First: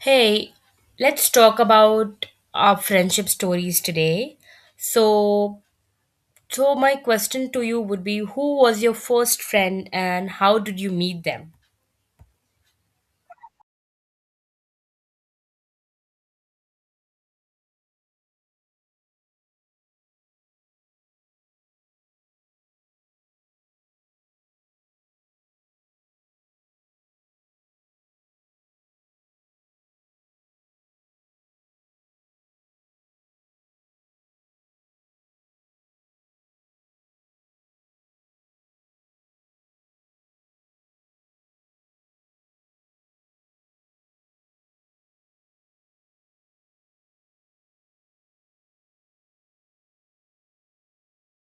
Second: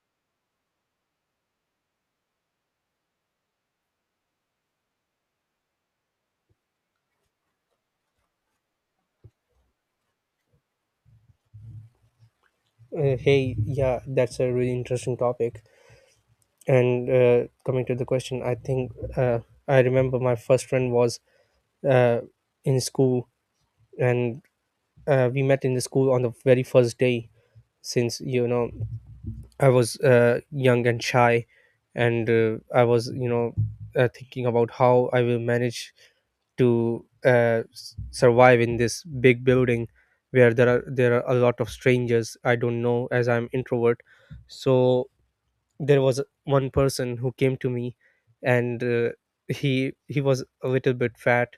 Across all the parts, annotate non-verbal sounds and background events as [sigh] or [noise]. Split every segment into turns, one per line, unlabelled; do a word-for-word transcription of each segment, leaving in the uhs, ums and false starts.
Hey, let's talk about our friendship stories today. So, so my question to you would be who was your first friend and how did you meet them?
Uh, hey, yeah, that's a really interesting topic. And uh, coming to the question, I think uh, I remember my first friend was uh, in school, and uh, we met in the school on the very first day. Since you know, I was uh, young and shy, and uh, I was you know uh, thinking about how I will manage to uh, s- survive in this big building where there are there are a lot of strangers I don't know as I'm introvert. So there was one person who came to me and uh, he he was a little bit fat,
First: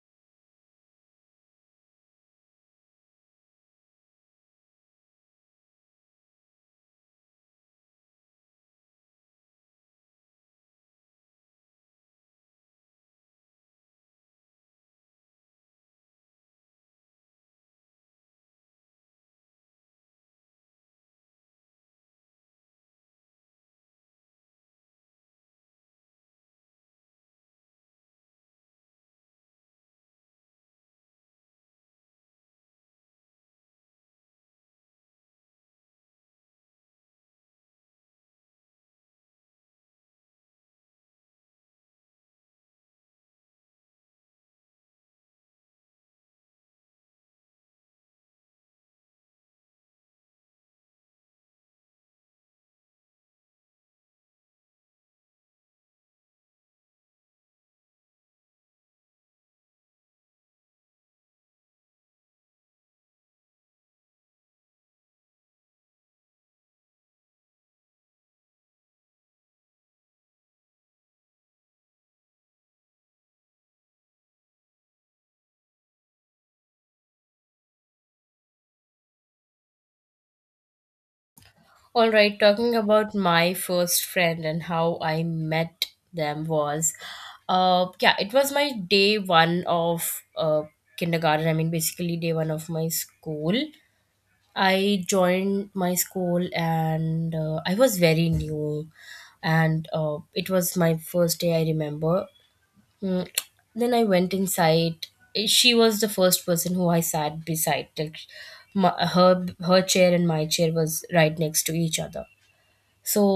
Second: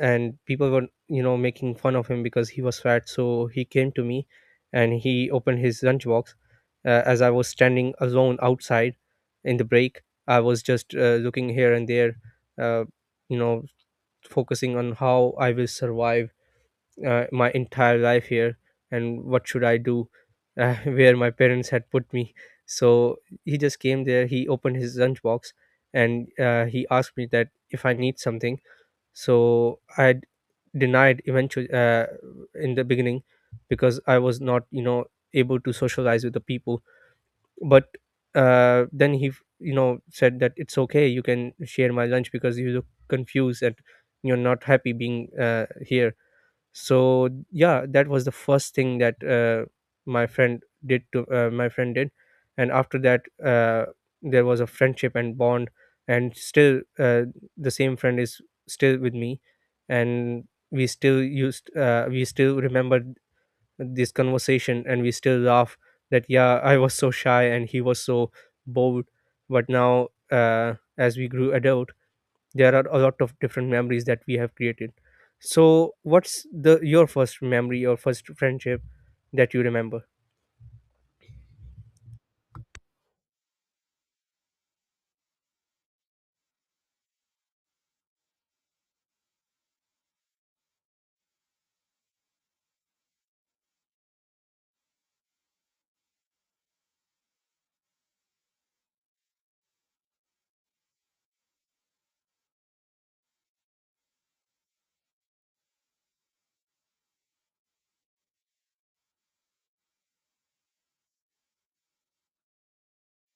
and people were you know making fun of him because he was fat, so he came to me and he opened his lunchbox. Uh, as I was standing alone outside in the break, I was just uh, looking here and there, uh, you know focusing on how I will survive uh, my entire life here and what should I do, uh, [laughs] where my parents had put me. So he just came there, he opened his lunch box, and uh, he asked me that if I need something. So i d- denied eventually, uh, in the beginning, because I was not you know able to socialize with the people. But uh, then he f- you know said that it's okay, you can share my lunch because you look confused and you're not happy being uh, here. So yeah, that was the first thing that uh, my friend did to uh, my friend did. And after that, uh, there was a friendship and bond, and still, uh, the same friend is still with me. And we still used uh, we still remember this conversation and we still laugh that yeah, I was so shy and he was so bold. But now, uh, as we grew adult, there are a lot of different memories that we have created. So what's the your first memory, your first friendship that you remember?
All right, talking about my first friend and how I met them was uh yeah, it was my day one of uh kindergarten. I mean basically day one of my school. I joined my school and uh, I was very new and uh, it was my first day I remember. Mm, Then I went inside. She was the first person who I sat beside. Like my, her her chair and my chair was right next to each other. So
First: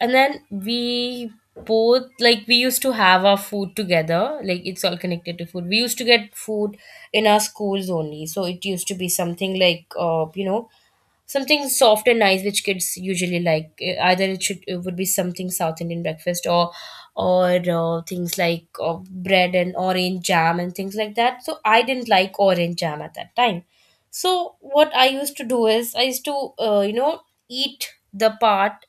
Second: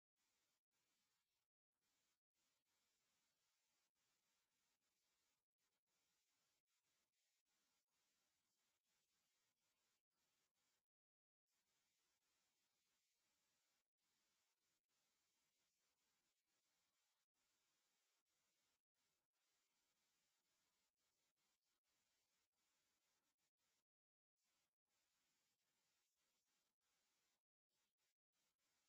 and then we both, like, we used to have our food together, like it's all connected to food. We used to get food in our schools only, so it used to be something like, uh, you know, something soft and nice which kids usually like. Eh, either it should, it would be something south indian breakfast or or uh, things like uh, bread and orange jam and things like that. So I didn't like orange jam at that time, so what I used to do is I used to, uh, you know, eat the part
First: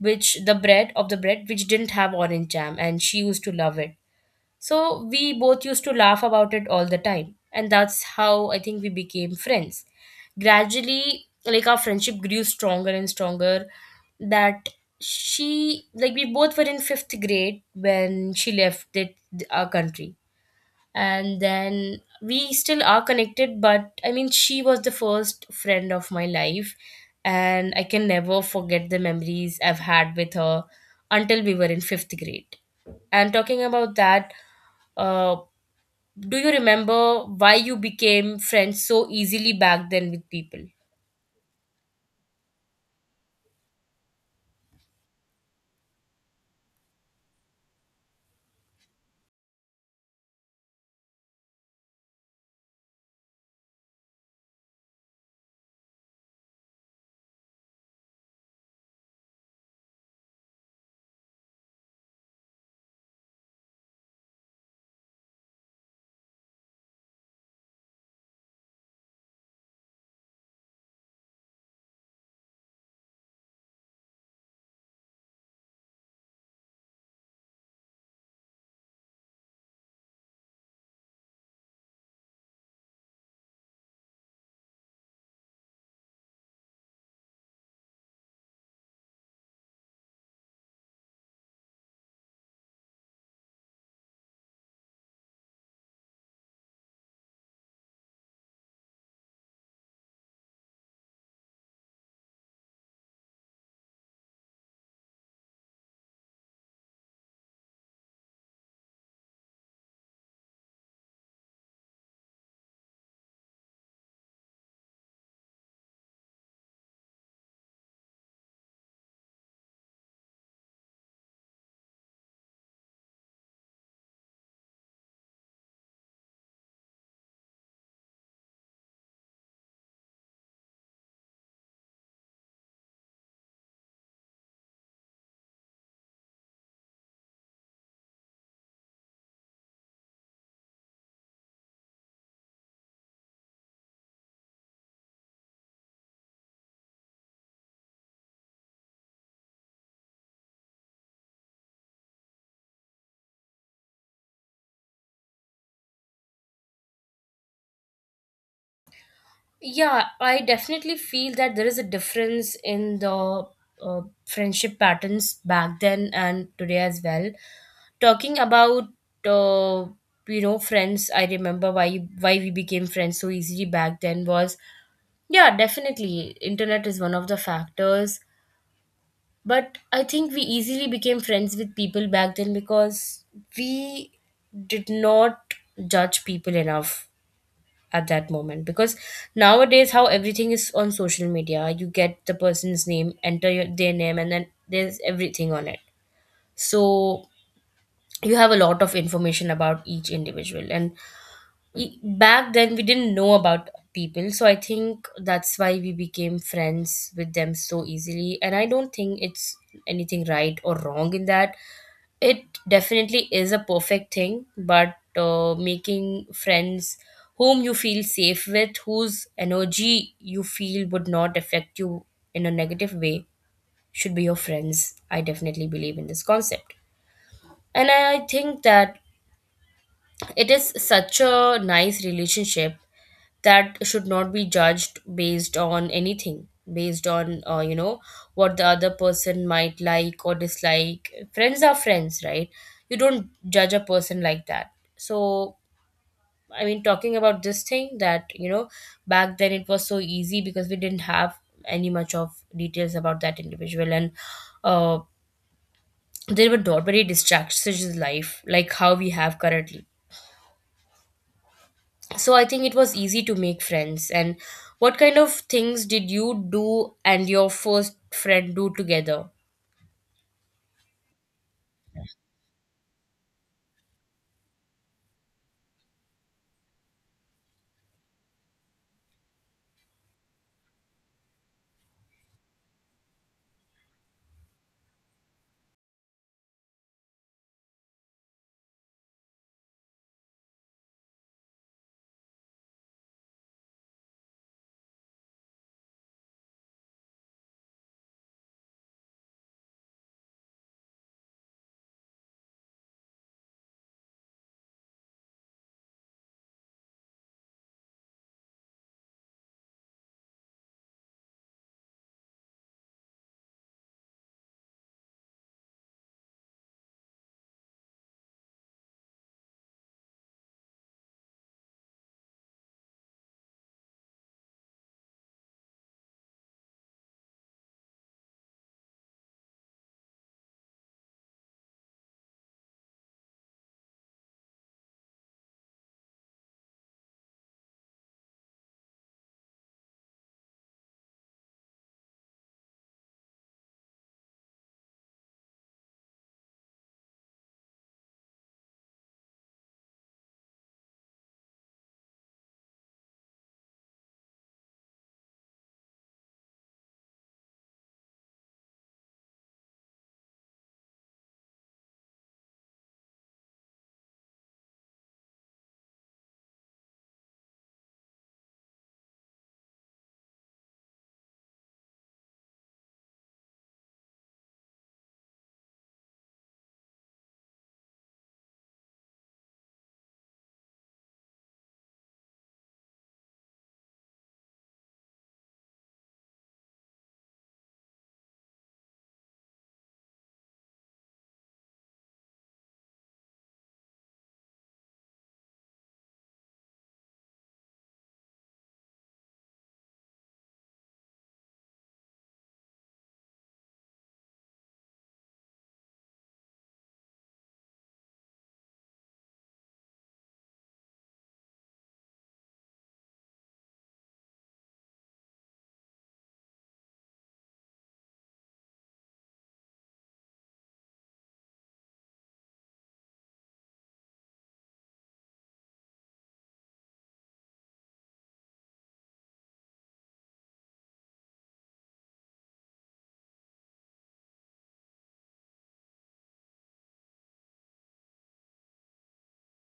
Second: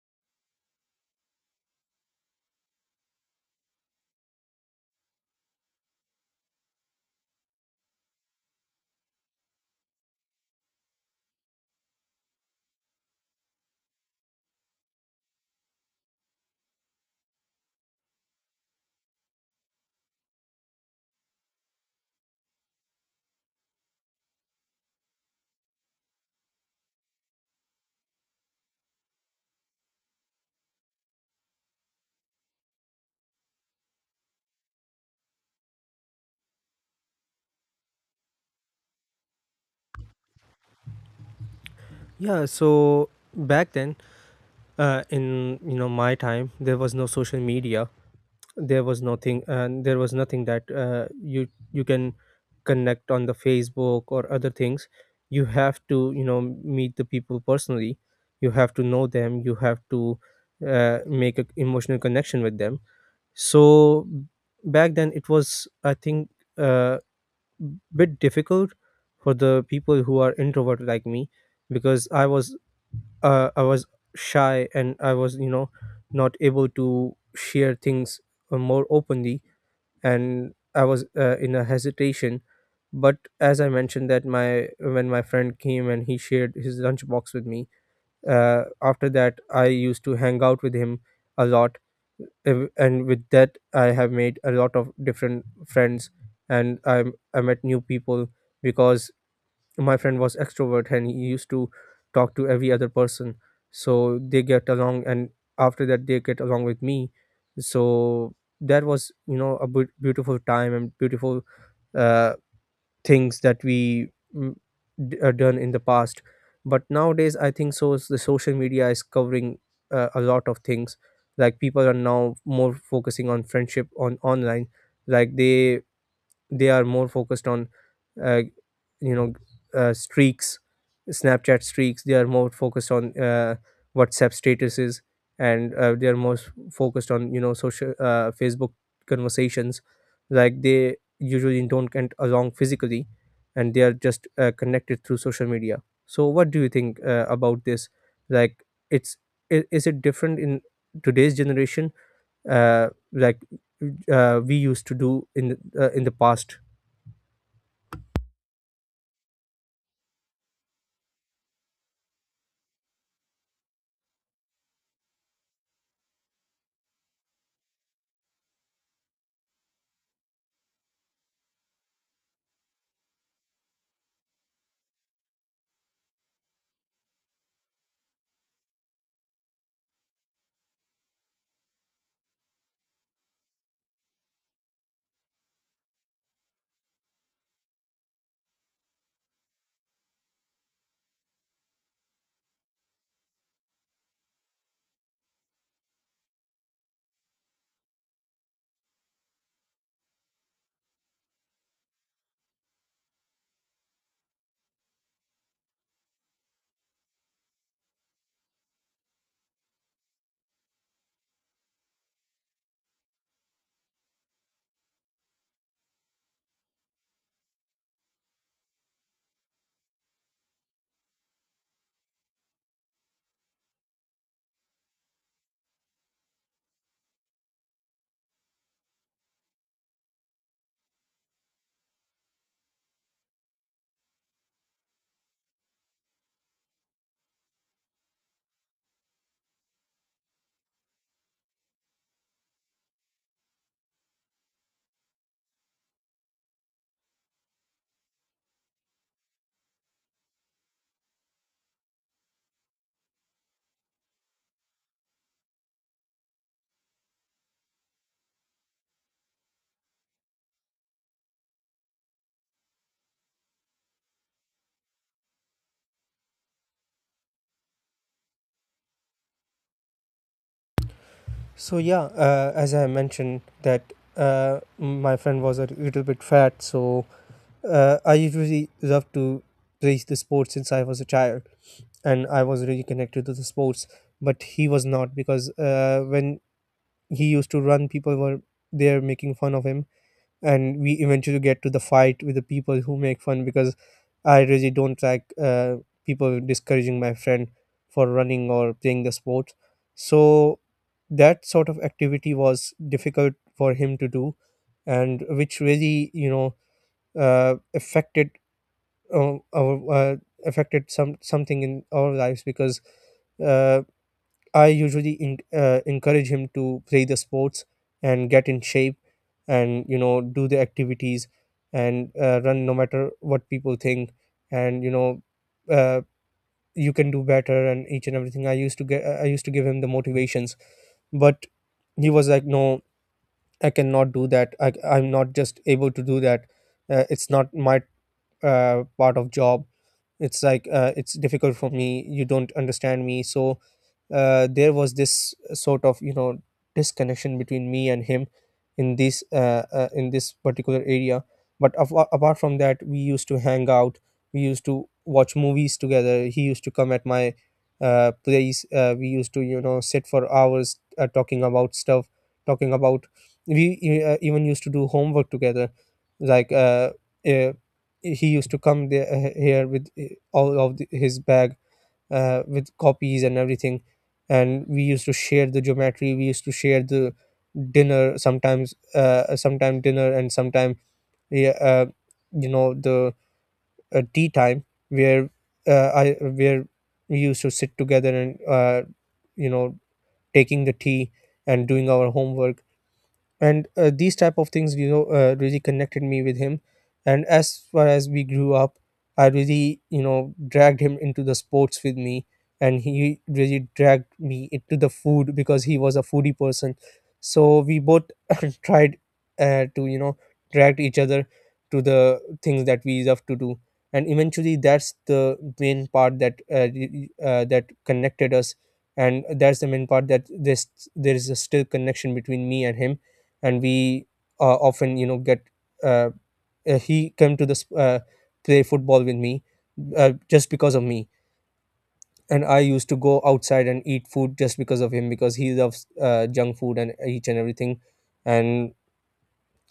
which the bread, of the bread which didn't have orange jam, and she used to love it, so we both used to laugh about it all the time. And that's how I think we became friends. Gradually, like, our friendship grew stronger and stronger. That she, like, we both were in fifth grade when she left it, our country, and then we still are connected. But I mean, she was the first friend of my life, and I can never forget the memories I've had with her until we were in fifth grade. And talking about that, uh, do you remember why you became friends so easily back then with people?
Yeah, so back then, uh, in you know my time, there was no social media, there was nothing, and there was nothing that uh, you you can connect on the Facebook or other things. You have to you know meet the people personally, you have to know them, you have to uh, make an emotional connection with them. So back then, it was, I think, a bit difficult for the people who are introvert like me, because i was uh, i was shy and I was you know not able to share things uh, more openly, and I was uh, in a hesitation. But as I mentioned, that my when my friend came and he shared his lunchbox with me, uh, after that I used to hang out with him a lot. Ev- and with that, I have made a lot of different friends, and i i met new people, because my friend was extrovert and he used to talk to every other person, so they get along, and after that they get along with me. So that was, you know a bu- beautiful time and beautiful uh, things that we mm, d- uh, done in the past. But nowadays, I think so is the social media is covering uh, a lot of things. Like, people are now more focusing on friendship on online, like they they are more focused on uh, you know uh, streaks, Snapchat streaks. They are more focused on uh, WhatsApp statuses, and uh, they are more s- focused on you know social, uh, Facebook conversations. Like, they usually don't get along physically, and they are just uh, connected through social media. So what do you think uh, about this? Like, it's i- is it different in today's generation, uh, like uh, we used to do in the, uh, in the past?
Yeah, I definitely feel that there is a difference in the uh, friendship patterns back then and today as well. Talking about, uh, you know, friends, I remember why why we became friends so easily back then was, yeah, definitely internet is one of the factors, but I think we easily became friends with people back then because we did not judge people enough at that moment. Because nowadays, how everything is on social media, you get the person's name, enter your, their name, and then there's everything on it. So you have a lot of information about each individual. And e- back then we didn't know about people, so I think that's why we became friends with them so easily. And I don't think it's anything right or wrong in that. It definitely is a perfect thing, but uh, making friends whom you feel safe with, whose energy you feel would not affect you in a negative way, should be your friends. I definitely believe in this concept. And I I think that it is such a nice relationship that should not be judged based on anything, based on, uh, you know, what the other person might like or dislike. Friends are friends, right? You don't judge a person like that. So I mean, talking about this thing that, you know, back then it was so easy because we didn't have any much of details about that individual. And uh, there were not very distractions in life like how we have currently. So I think it was easy to make friends. And what kind of things did you do and your first friend do together?
So yeah, uh, as I mentioned that uh, my friend was a little bit fat, so uh, I usually love to play the sports since I was a child, and I was really connected to the sports. But he was not, because uh, when he used to run, people were there making fun of him, and we eventually get to the fight with the people who make fun, because I really don't like uh, people discouraging my friend for running or playing the sport. So that sort of activity was difficult for him to do, and which really, you know uh, affected uh, our uh, affected some something in our lives, because uh, I usually in, uh, encourage him to play the sports and get in shape and you know do the activities and uh, run, no matter what people think. And you know uh, you can do better and each and everything. I used to get I used to give him the motivations. But he was like, no, I cannot do that. I, I'm not just able to do that. Uh, it's not my uh, part of job. It's like, uh, it's difficult for me, you don't understand me. So uh, there was this sort of, you know disconnection between me and him in this, uh, uh, in this particular area. But af- uh, apart from that, we used to hang out, we used to watch movies together. He used to come at my uh, place. Uh, we used to, you know sit for hours, uh, talking about stuff, talking about, we e, uh, even used to do homework together. Like, uh, uh, he used to come there, uh, here with, uh, all of the, his bag, uh, with copies and everything. And we used to share the geometry, we used to share the dinner sometimes uh, sometime dinner and sometime, yeah, uh, you know the uh, tea time, where uh, I where we used to sit together and, uh, you know taking the tea and doing our homework. And uh, these type of things, you know uh, really connected me with him. And as far as we grew up, I really, you know dragged him into the sports with me, and he really dragged me into the food because he was a foodie person. So we both [laughs] tried, uh, to you know drag each other to the things that we love to do. And eventually, that's the main part that uh, y- y- uh, that connected us, and that's the main part that this there is a still connection between me and him. And we uh, often, you know get, uh, uh, he came to this, uh, play football with me, uh, just because of me. And I used to go outside and eat food just because of him, because he loves uh, junk food and each and everything. And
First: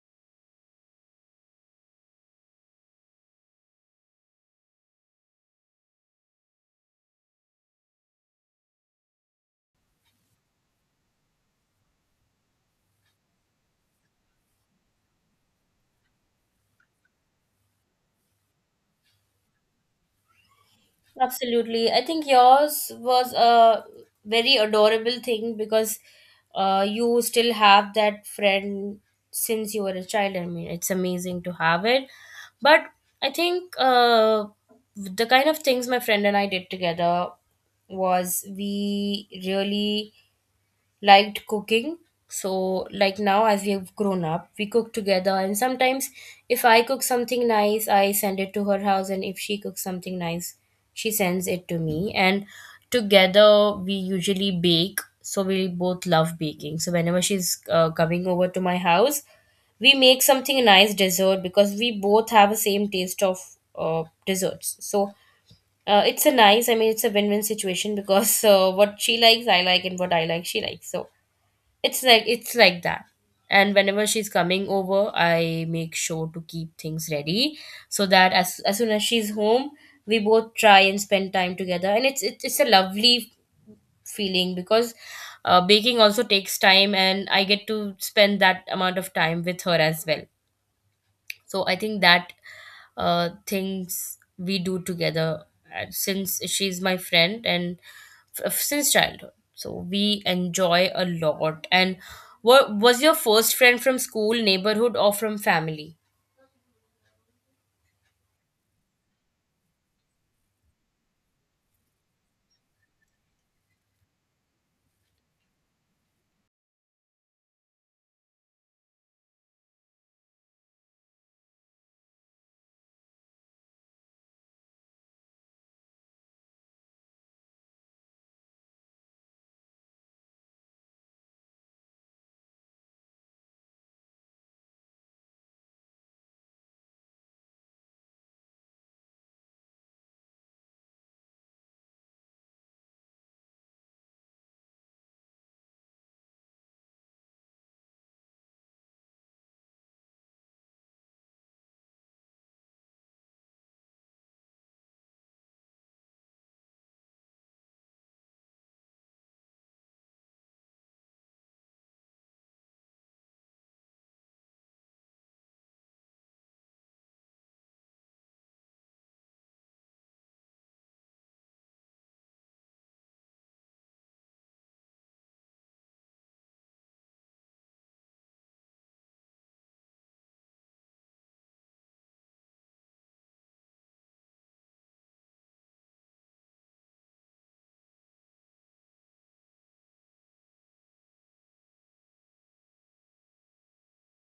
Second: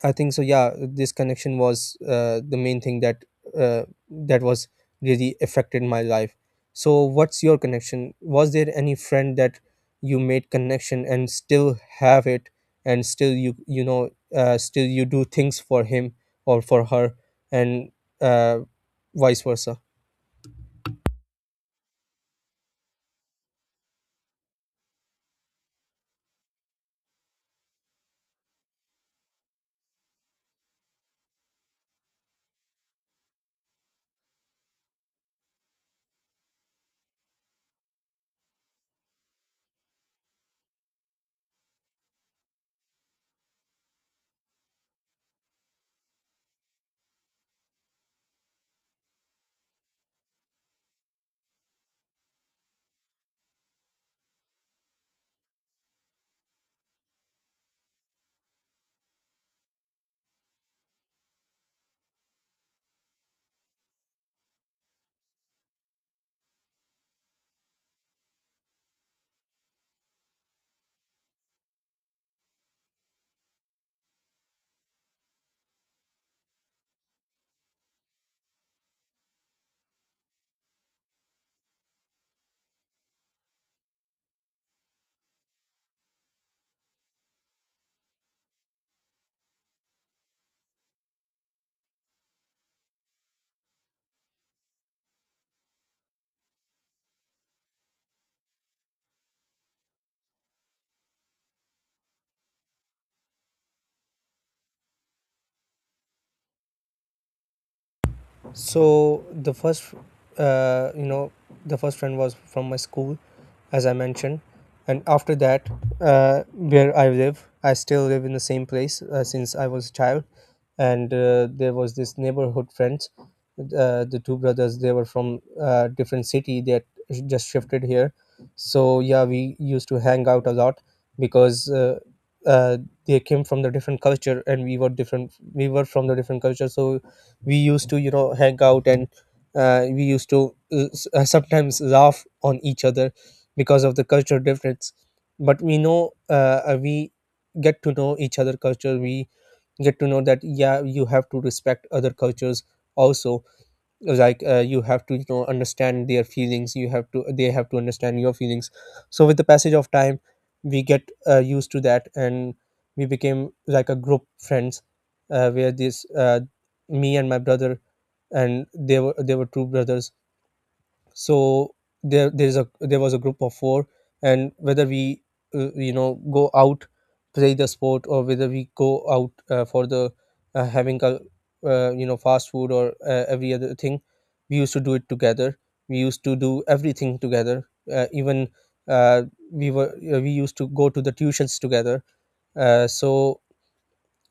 I think so. Yeah, this connection was uh, the main thing that uh, that was really affected my life. So, what's your connection? Was there any friend that you made connection and still have it, and still you you know uh, still you do things for him or for her, and uh, vice versa?
Absolutely. I think yours was a very adorable thing because, uh, you still have that friend since you were a child. I mean, it's amazing to have it. But I think uh, the kind of things my friend and I did together was we really liked cooking. So, like now, as we have grown up, we cook together. And sometimes, if I cook something nice, I send it to her house. And if she cooks something nice, she sends it to me. And together, we usually bake. So, we both love baking. So, whenever she's uh, coming over to my house, we make something nice dessert because we both have a same taste of uh, desserts. So, uh, it's a nice, I mean, it's a win win situation because, uh, what she likes, I like, and what I like, she likes. So, it's like it's like that. And whenever she's coming over, I make sure to keep things ready so that as as soon as she's home, we both try and spend time together. And it's it's, it's a lovely feeling because, uh, baking also takes time, and I get to spend that amount of time with her as well. So I think that uh, things we do together, uh, since she's my friend and f- since childhood, so we enjoy a lot. And what was your first friend, from school, neighborhood, or from family?
So the first, uh, you know, the first friend was from my school, as I mentioned. And after that, uh, where I live, I still live in the same place uh, since I was a child, and uh, there was this neighborhood friends, uh, the two brothers. They were from uh, different city. They just shifted here, so yeah, we used to hang out a lot because. Uh, uh, they came from the different culture, and we were different we were from the different culture. So we used to, you know hang out, and uh, we used to uh, s- uh, sometimes laugh on each other because of the cultural difference. But we know, uh, uh, we get to know each other culture, we get to know that yeah, you have to respect other cultures also. Like, uh, you have to, you know understand their feelings, you have to they have to understand your feelings. So with the passage of time, we get uh, used to that. And we became like a group friends, uh, where this uh, me and my brother, and they were they were two brothers. So there there's a there was a group of four. And whether we uh, you know go out, play the sport, or whether we go out uh, for the, uh, having a, uh, you know fast food, or uh, every other thing, we used to do it together, we used to do everything together. Uh, even, uh, we were uh, we used to go to the tuitions together. Uh, so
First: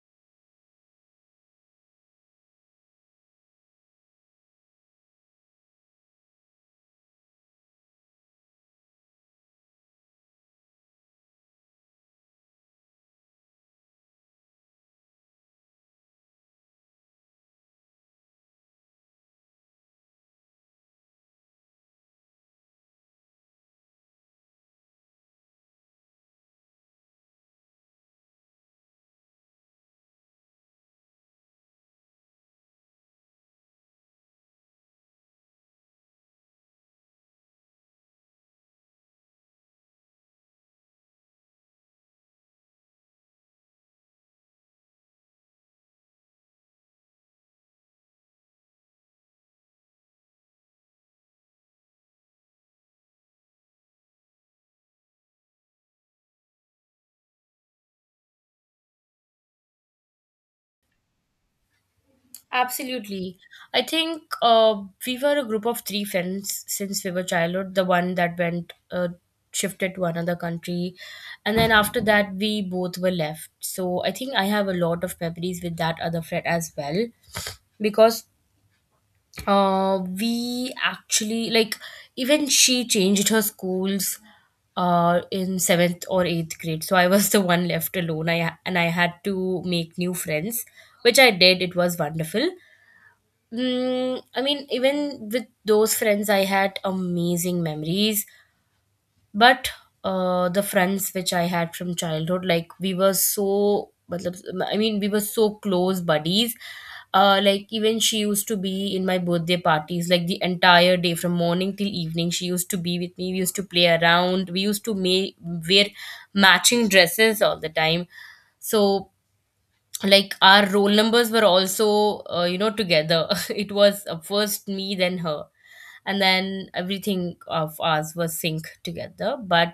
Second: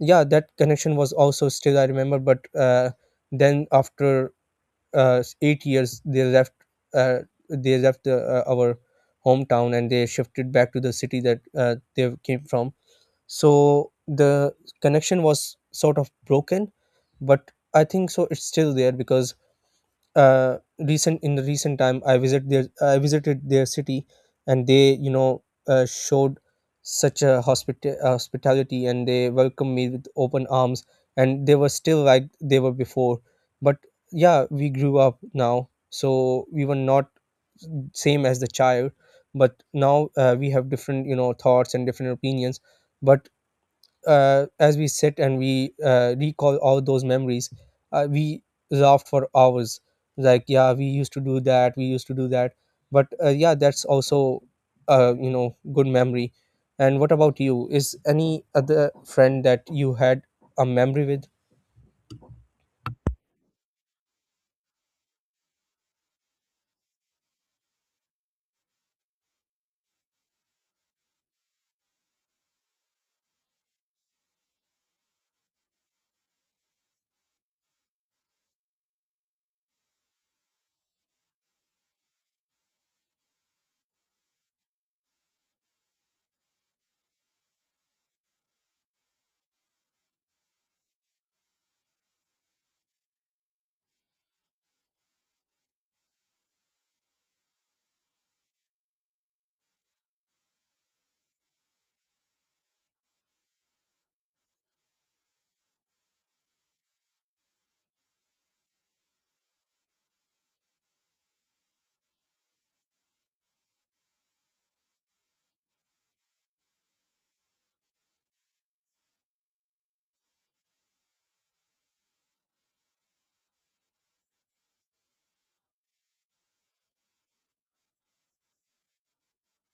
yeah, that connection was also still I remember. But uh, then after uh, eight years, they left. uh, they left the, uh, our hometown, and they shifted back to the city that uh, they came from. So the connection was sort of broken, but I think so it's still there, because uh, recent in the recent time, i visit their I visited their city, and they, you know uh, Showed such a hospita- hospitality, and they welcomed me with open arms, and they were still like they were before. But yeah, we grew up now, so we were not same as the child. But now uh, we have different, you know, thoughts and different opinions. But uh, as we sit and we uh, recall all those memories, uh, we laughed for hours. Like, yeah, we used to do that, we used to do that. But uh, yeah, that's also, uh, you know, good memory. And what about you? Is any other friend that you had a memory with?
Absolutely. I think uh, we were a group of three friends since we were childhood. The one that went uh, shifted to another country, and then after that, we both were left. So I think I have a lot of memories with that other friend as well, because uh, we actually, like, even she changed her schools uh in seventh or eighth grade, so I was [laughs] the one left alone, i, and I had to make new friends, which I did. It was wonderful. Mm, I mean, even with those friends, I had amazing memories. But uh, the friends which I had from childhood, like, we were so, matlab, I mean, we were so close buddies. Uh, like even she used to be in my birthday parties, like the entire day from morning till evening. She used to be with me. We used to play around. We used to make wear matching dresses all the time. So, like, our roll numbers were also, uh, you know, together. [laughs] It was, uh, first me then her, and then everything of ours was synced together. But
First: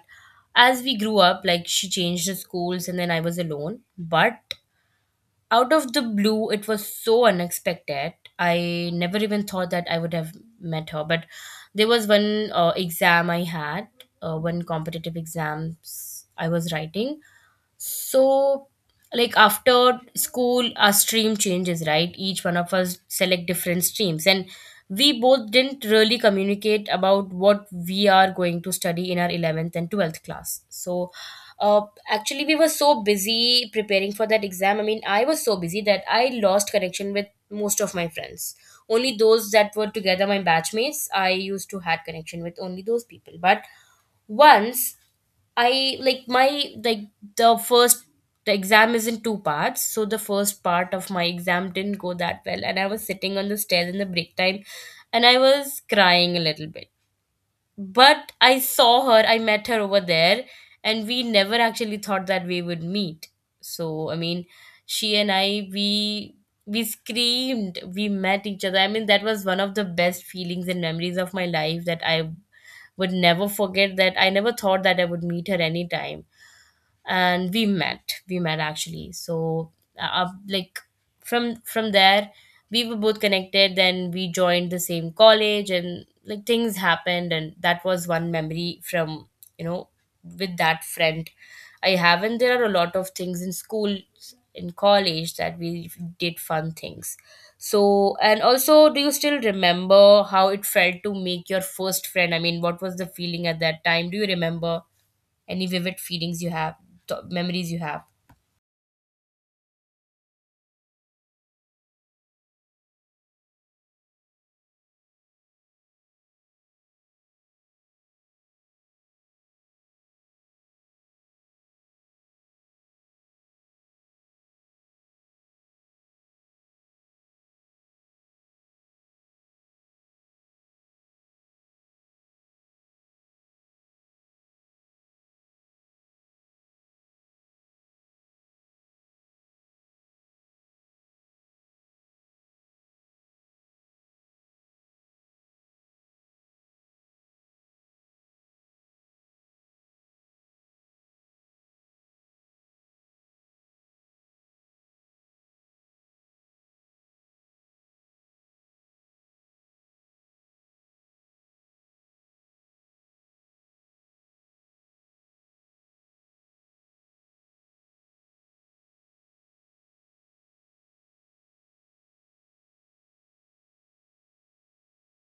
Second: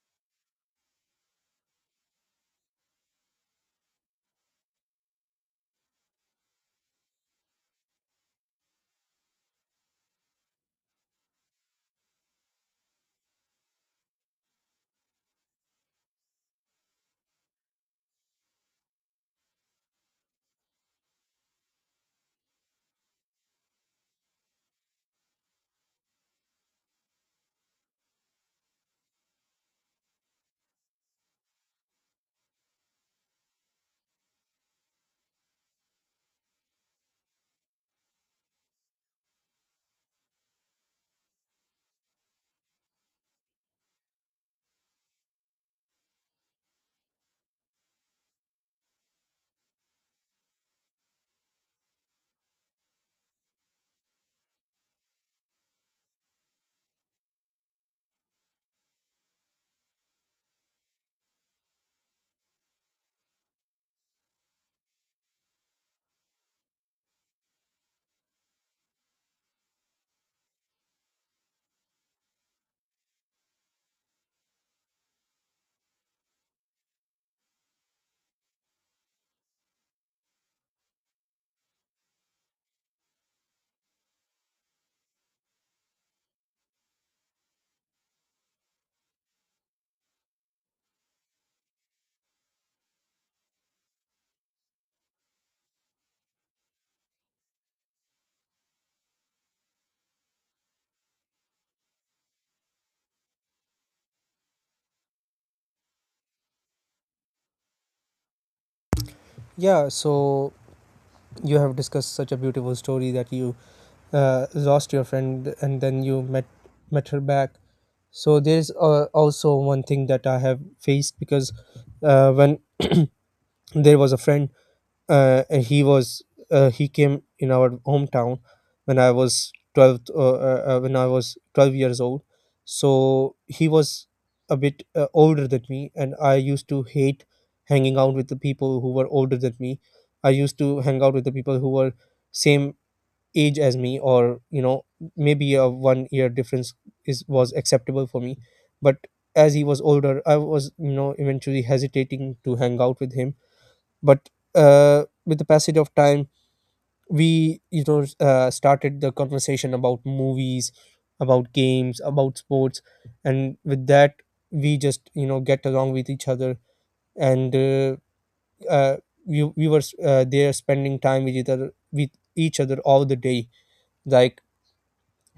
as we grew up, like she changed the schools and then I was alone. But out of the blue, it was so unexpected, I never even thought that I would have met her. But there was one uh, exam I had, uh, one competitive exams I was writing. So, like after school, our stream changes, right? Each one of us select different streams, and we both didn't really communicate about what we are going to study in our eleventh and twelfth class. So, uh, actually, we were so busy preparing for that exam. I mean, I was so busy that I lost connection with most of my friends. Only those that were together, my batchmates, I used to had connection with only those people. But once I like my like the first, the exam is in two parts, so the first part of my exam didn't go that well, and I was sitting on the stairs in the break time, and I was crying a little bit. But I saw her, I met her over there, and we never actually thought that we would meet. So I mean, she and I, we we screamed, we met each other. I mean, that was one of the best feelings and memories of my life that I would never forget. That I never thought that I would meet her anytime, and we met we met actually. So, uh, i, like, from from there we were both connected, then we joined the same college and like things happened. And that was one memory from, you know, with that friend I have. And there are a lot of things in school, in college, that we did fun things. So and also, do you still remember how it felt to make your first friend? I mean, what was the feeling at that time? Do you remember any vivid feelings you have, th- memories you have?
Yeah, so you have discussed such a beautiful story that you uh, lost your friend and then you met met her back. So there's uh, also one thing that I have faced. Because uh, when there was a friend, uh, and he was uh, he came in our hometown when I was twelve uh, uh, uh, when I was twelve years old. So he was a bit uh, older than me, and I used to hate hanging out with the people who were older than me. I used to hang out with the people who were same age as me, or you know, maybe a one year difference is was acceptable for me. But as he was older, I was, you know, eventually hesitating to hang out with him. But uh, with the passage of time, we, you know, uh, started the conversation about movies, about games, about sports. And with that, we just, you know, get along with each other. And uh, uh, we, we were uh, there spending time with each other with each other all the day. Like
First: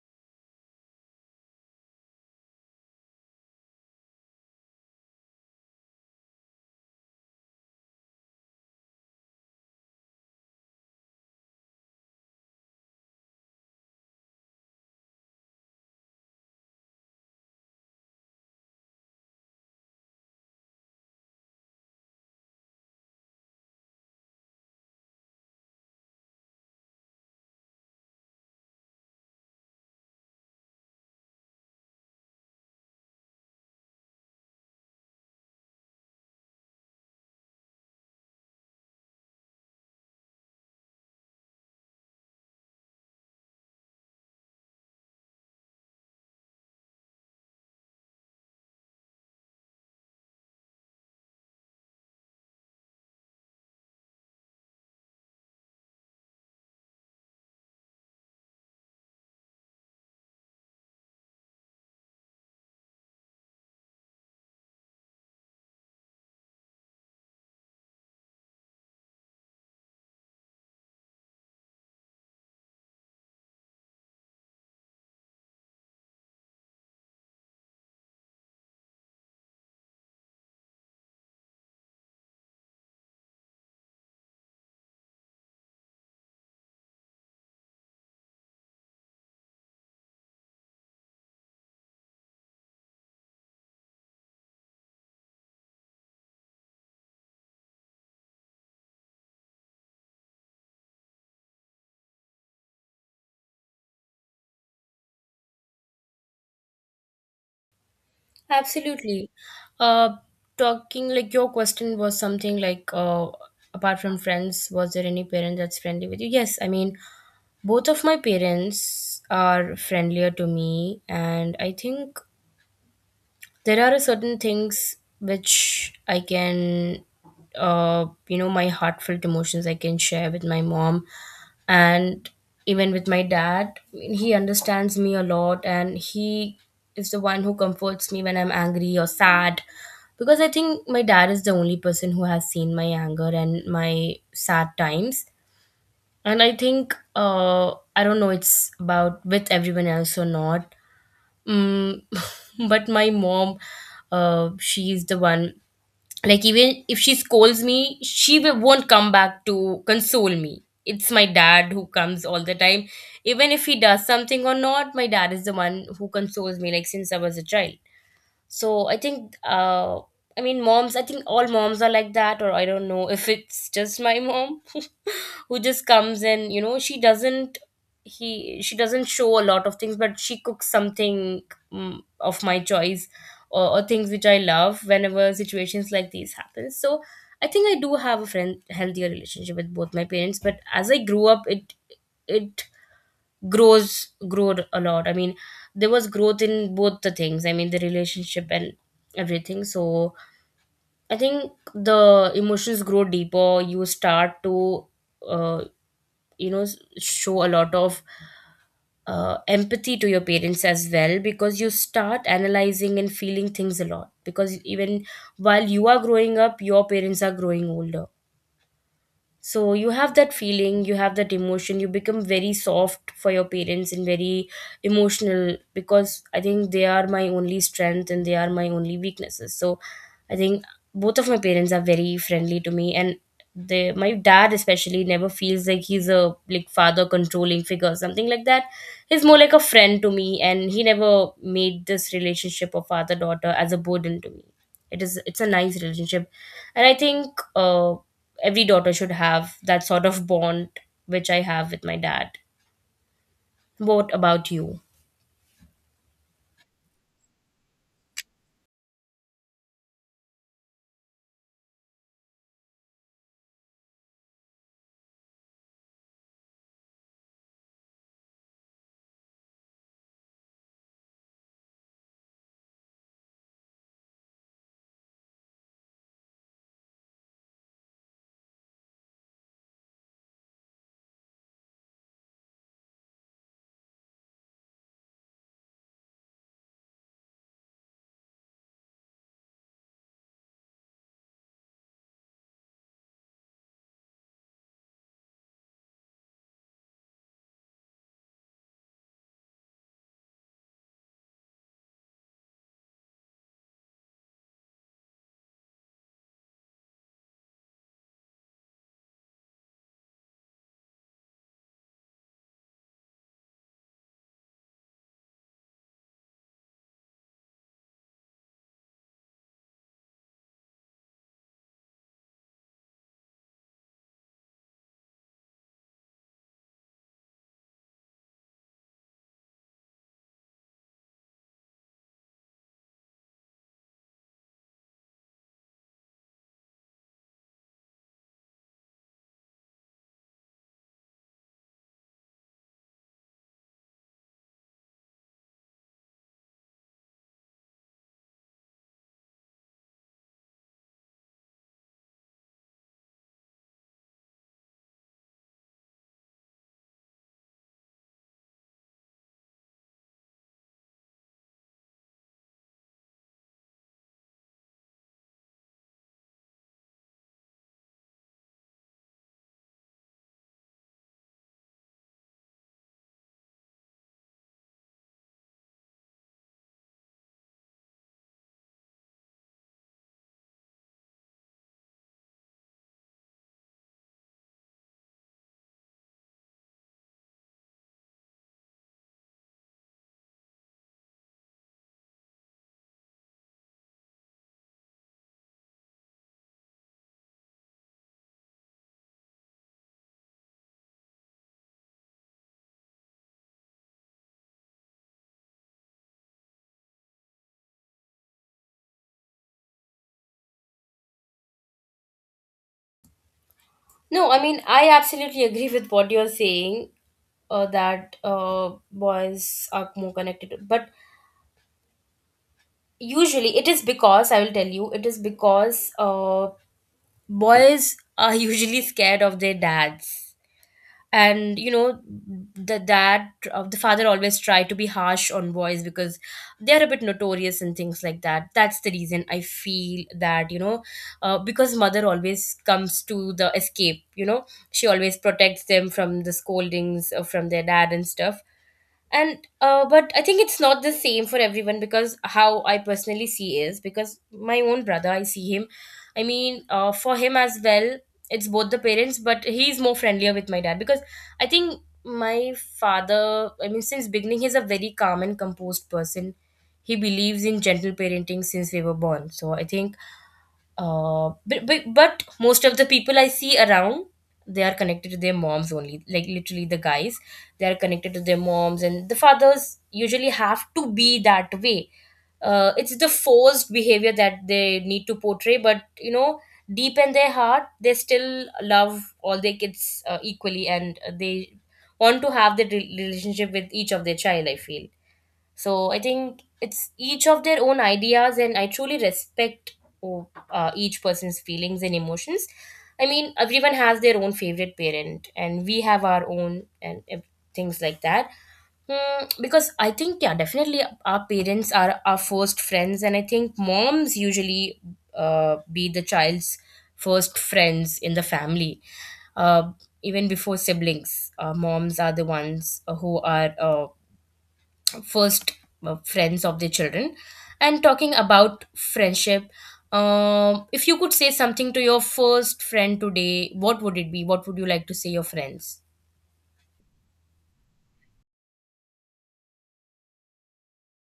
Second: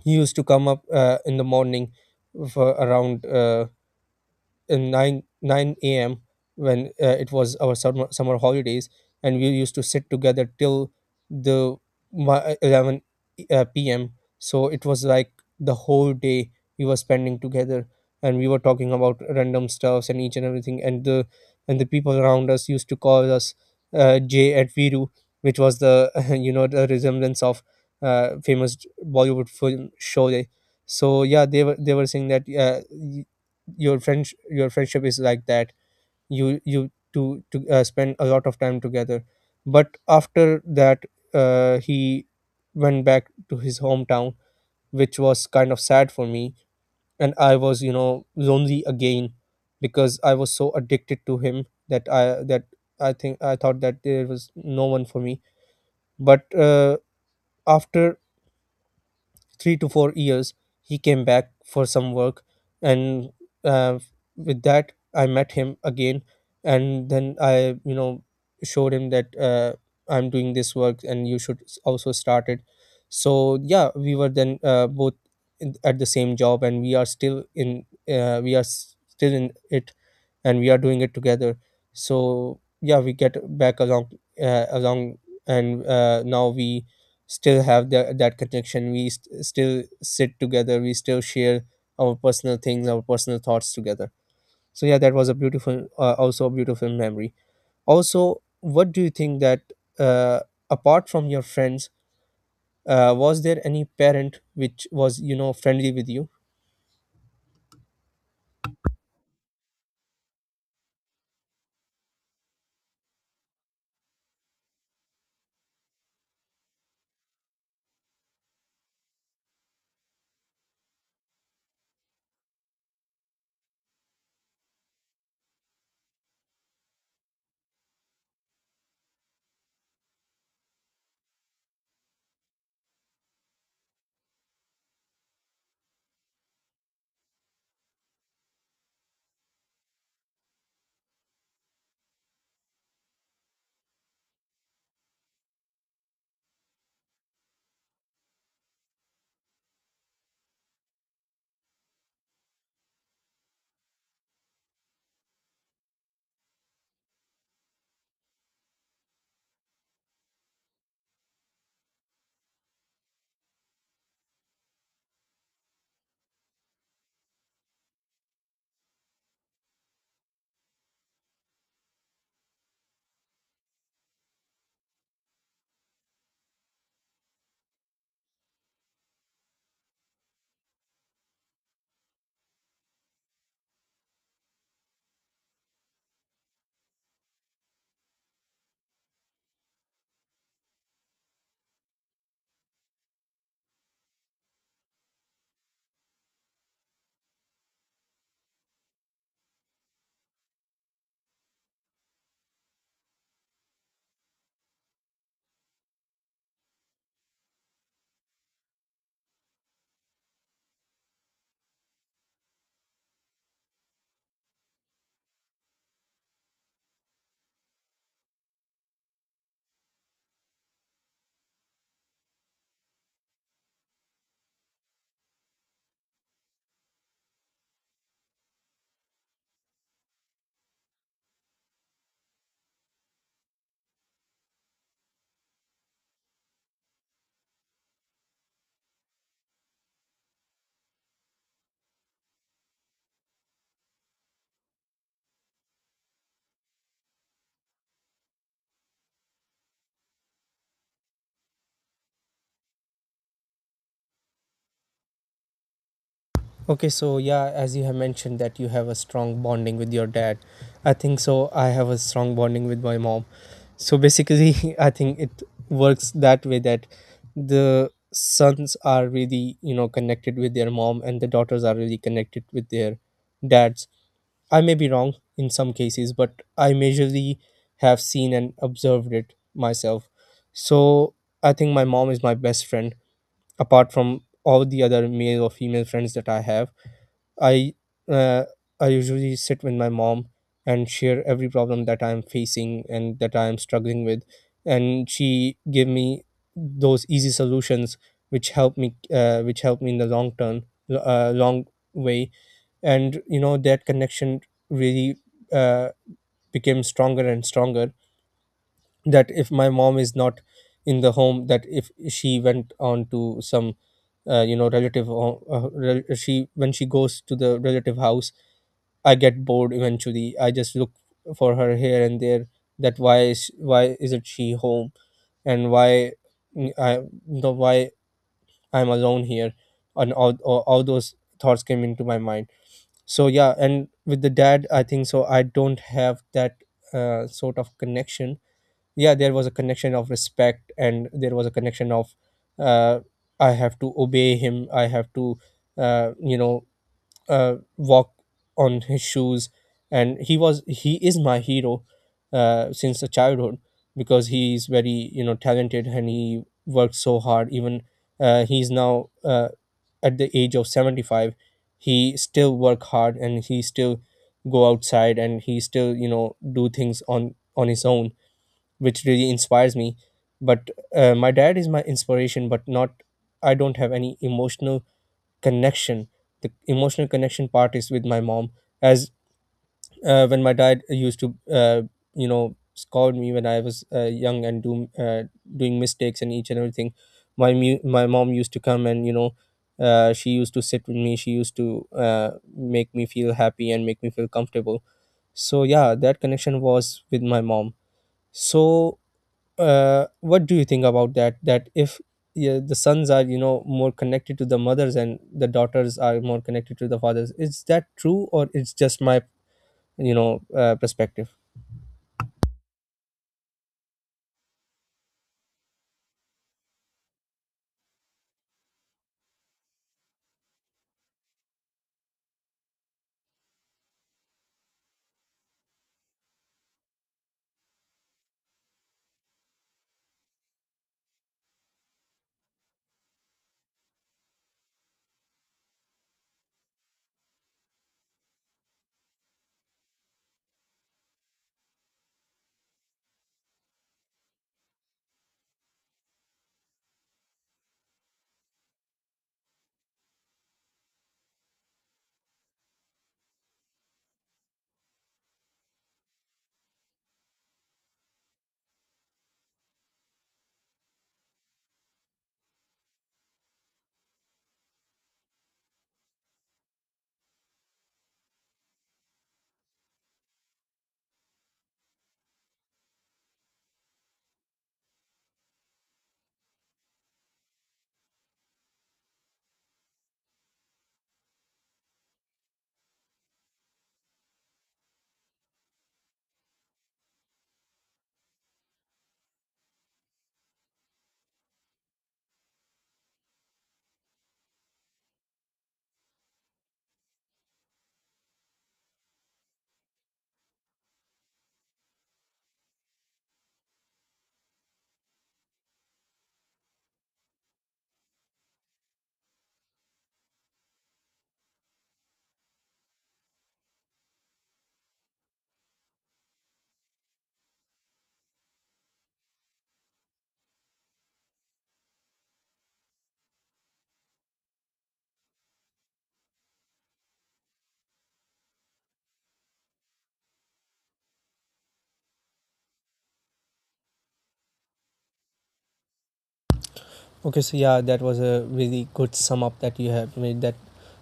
he used to come up uh, in the morning for around uh, in 9 9 a.m when uh, it was our summer summer holidays. And we used to sit together till the mi- eleven uh, p.m. So it was like the whole day we were spending together, and we were talking about random stuffs and each and everything. And the and the people around us used to call us uh, Jay at Viru, which was the [laughs] you know, the resemblance of uh, famous Bollywood film Sholay. So yeah, they were they were saying that uh, your friends your friendship is like that, you you to to uh, spend a lot of time together. But after that, uh, he went back to his hometown, which was kind of sad for me. And I was, you know, lonely again, because I was so addicted to him that i that I think I thought that there was no one for me. But uh, after three to four years, he came back for some work. And uh, with that, I met him again. And then I, you know, showed him that uh, I'm doing this work and you should s- also start it. So yeah, we were then uh, both in, at the same job, and we are still in, uh, we are s- still in it, and we are doing it together. So yeah, we get back along, uh, along. And uh, now we still have that that connection. We st- still sit together, we still share our personal things, our personal thoughts together. So yeah, that was a beautiful uh, also a beautiful memory. Also, what do you think that uh, apart from your friends, uh, was there any parent which was, you know, friendly with you?
Absolutely. Uh, talking, like, your question was something like, uh, apart from friends, was there any parent that's friendly with you? Yes, I mean, both of my parents are friendlier to me, and I think there are certain things which I can, uh, you know, my heartfelt emotions I can share with my mom and even with my dad. He understands me a lot, and he is the one who comforts me when I'm angry or sad. Because I think my dad is the only person who has seen my anger and my sad times. And I think, uh, I don't know, it's about with everyone else or not. Mm, [laughs] But my mom, uh, she is the one. Like even if she scolds me, she will, won't come back to console me. It's my dad who comes all the time. Even if he does something or not, my dad is the one who consoles me. Like since I was a child. So I think. Uh, I mean, moms. I think all moms are like that, or I don't know [laughs] if it's just my mom who just comes in, you know she doesn't he she doesn't show a lot of things, but she cooks something mm, of my choice or, or things which I love whenever situations like these happen. So I think I do have a friend healthier relationship with both my parents, but as I grew up it it grows growed a lot, I mean there was growth in both the things, I mean the relationship and everything. So I think the emotions grow deeper. You start to uh, you know s- show a lot of uh, empathy to your parents as well, because you start analyzing and feeling things a lot, because even while you are growing up your parents are growing older. So you have that feeling, you have that emotion, you become very soft for your parents and very emotional, because I think they are my only strength and they are my only weaknesses. So I think both of my parents are very friendly to me, and they, my dad especially, never feels like he's a like father controlling figure, something like that. He's more like a friend to me, and he never made this relationship of father daughter as a burden to me. It is it's a nice relationship. And I think uh every daughter should have that sort of bond which I have with my dad. What about you?
Okay, so yeah, as you have mentioned that you have a strong bonding with your dad. I think so. I have a strong bonding with my mom. So basically, [laughs] I think it works that way, that the sons are really, you know, connected with their mom, and the daughters are really connected with their dads. I may be wrong in some cases, but I majorly have seen and observed it myself. So I think my mom is my best friend apart from all the other male or female friends that I have. I uh, I usually sit with my mom and share every problem that I'm facing and that I'm struggling with, and she give me those easy solutions which help me, uh, which help me in the long term, uh, long way. And you know, that connection really uh, became stronger and stronger. That if my mom is not in the home, that if she went on to some uh, you know relative, ho- uh, rel- she when she goes to the relative house, I get bored eventually. I just look for her here and there. That why is why isn't she home, and why, mm, I the why I'm alone here, and all, all all those thoughts came into my mind. So yeah, and with the dad, I think so, I don't have that uh, sort of connection. Yeah, there was a connection of respect, and there was a connection of uh, I have to obey him. I have to uh, you know uh, walk on his shoes. And he was he is my hero uh, since a childhood, because he is very, you know, talented, and he worked so hard. Even uh, he's now uh, at the age of seventy-five, he still work hard, and he still go outside, and he still, you know, do things on on his own, which really inspires me. But uh, my dad is my inspiration, but not, I don't have any emotional connection. The emotional connection part is with my mom. As uh, when my dad used to uh, you know, scold me when I was uh, young and do, uh, doing mistakes and each and everything, my mu- my mom used to come and, you know, uh, she used to sit with me, she used to uh, make me feel happy and make me feel comfortable. So yeah, that connection was with my mom. So uh, what do you think about that, that if, yeah, the sons are, you know, more connected to the mothers, and the daughters are more connected to the fathers? Is that true, or it's just my, you know, uh, perspective?
No, I mean, I absolutely agree with what you're saying, uh, that uh, boys are more connected. But usually, it is because, I will tell you, it is because uh, boys are [laughs] usually scared of their dads. And you know the dad, uh, the father, always try to be harsh on boys because they are a bit notorious and things like that. That's the reason I feel that, you know uh, because mother always comes to the escape, you know, she always protects them from the scoldings uh, from their dad and stuff. And uh, but I think it's not the same for everyone, because how I personally see is because my own brother, I see him, I mean, uh, for him as well, it's both the parents, but he's more friendlier with my dad because I think my father, I mean since beginning he's a very calm and composed person. He believes in gentle parenting since we were born. So I think uh, but, but but most of the people I see around, they are connected to their moms only. Like literally, the guys, they are connected to their moms, and the fathers usually have to be that way. Uh, it's the forced behavior that they need to portray, but you know, deep in their heart, they still love all their kids uh, equally, and uh, they want to have the re- relationship with each of their child. I feel. So I think it's each of their own ideas, and I truly respect oh, uh, each person's feelings and emotions. I mean, everyone has their own favorite parent, and we have our own and ev- things like that. Hmm, because I think, yeah, definitely our parents are our first friends, and I think moms usually uh, be the child's first friends in the family. Uh, Even before siblings, uh, moms are the ones uh, who are. Uh, first uh, friends of the children. And talking about friendship, um, if you could say something to your first friend today, what would it be? What would you like to say your friends?
Okay, so yeah, that was a really good sum up that you have made, that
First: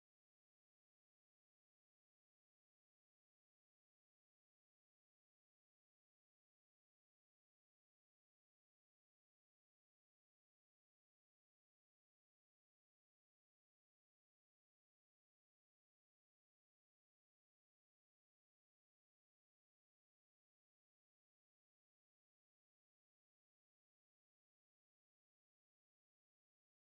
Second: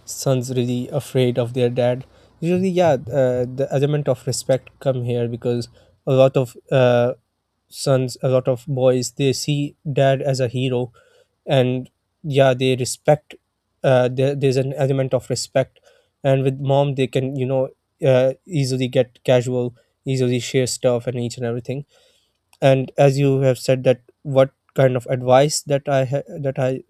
sons really afraid of their dad usually. Yeah, uh, the element of respect come here, because a lot of uh, sons, a lot of boys, they see dad as a hero. And yeah, they respect uh, there, there's an element of respect. And with mom, they can, you know, uh, easily get casual, easily share stuff and each and everything. And as you have said that what kind of advice that i ha- that I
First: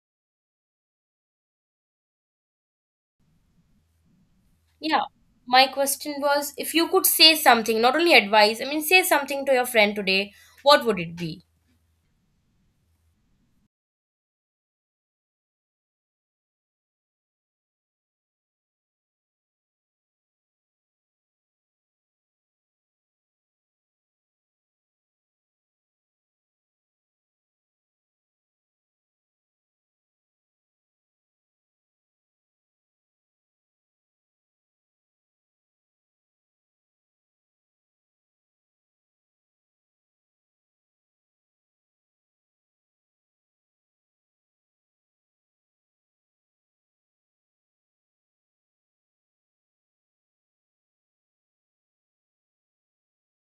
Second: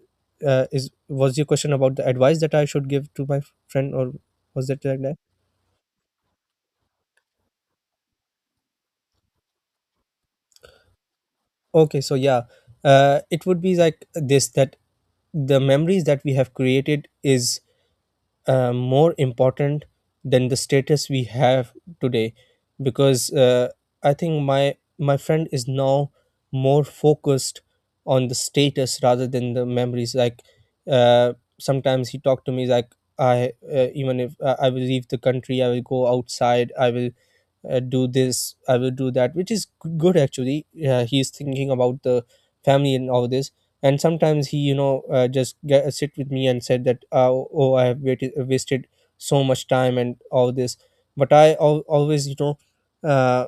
uh, is was your question about the advice that I should give to my friend, or was it like
Yeah,
that?
my question was, if you could say something, not only advice, I mean say something to your friend today, what would it be?
Okay, so yeah, uh, it would be like this, that the memories that we have created is uh, more important than the status we have today. Because uh, I think my my friend is now more focused on the status rather than the memories. Like uh, sometimes he talked to me like, I, uh, even if, uh, I will leave the country, I will go outside, I will uh, do this, I will do that, which is g- good actually, uh, he's thinking about the family and all this. And sometimes he, you know, uh, just get, uh, sit with me and said that, uh, oh, I have waited, wasted so much time and all this. But I al- always, you know, uh,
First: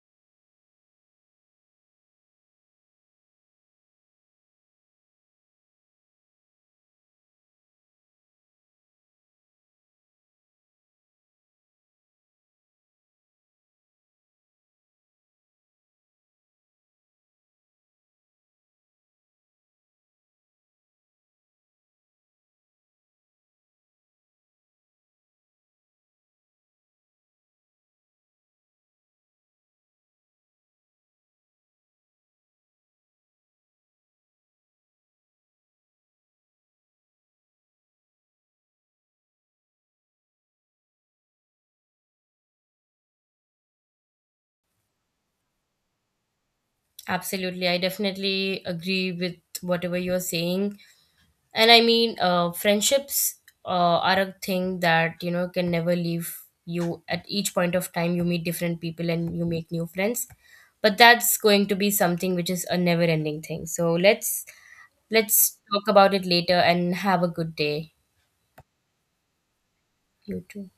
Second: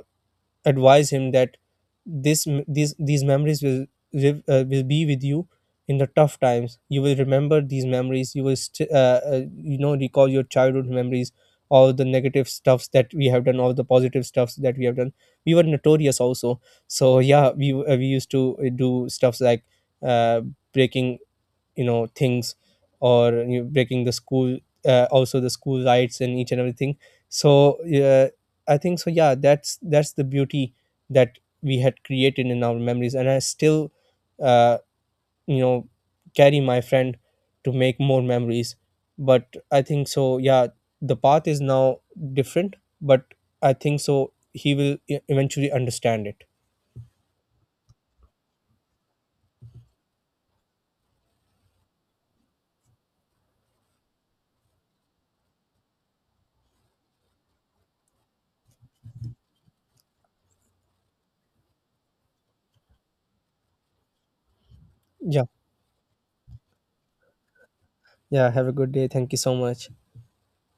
advise him that this, m- these these memories will live, uh, will be with you. In the tough times, you will remember these memories, you will st- uh, uh, you know, recall your childhood memories, all the negative stuffs that we have done, all the positive stuffs that we have done. We were notorious also. So yeah, we uh, we used to uh, do stuffs like uh, breaking, you know, things, or you know, breaking the school, uh, also the school rights and each and everything. So uh, I think so, yeah, that's that's the beauty that we had created in our memories. And I still, uh, you know, carry my friend to make more memories. But I think so, yeah, the path is now different. But I think so he will e- eventually understand it.
Absolutely, I definitely agree with whatever you're saying. And I mean, uh, friendships uh, are a thing that, you know, can never leave you. At each point of time you meet different people and you make new friends, but that's going to be something which is a never ending thing. So let's
yeah
let's talk about it later and have a good day.
yeah, have a good day. Thank you so much.
You too.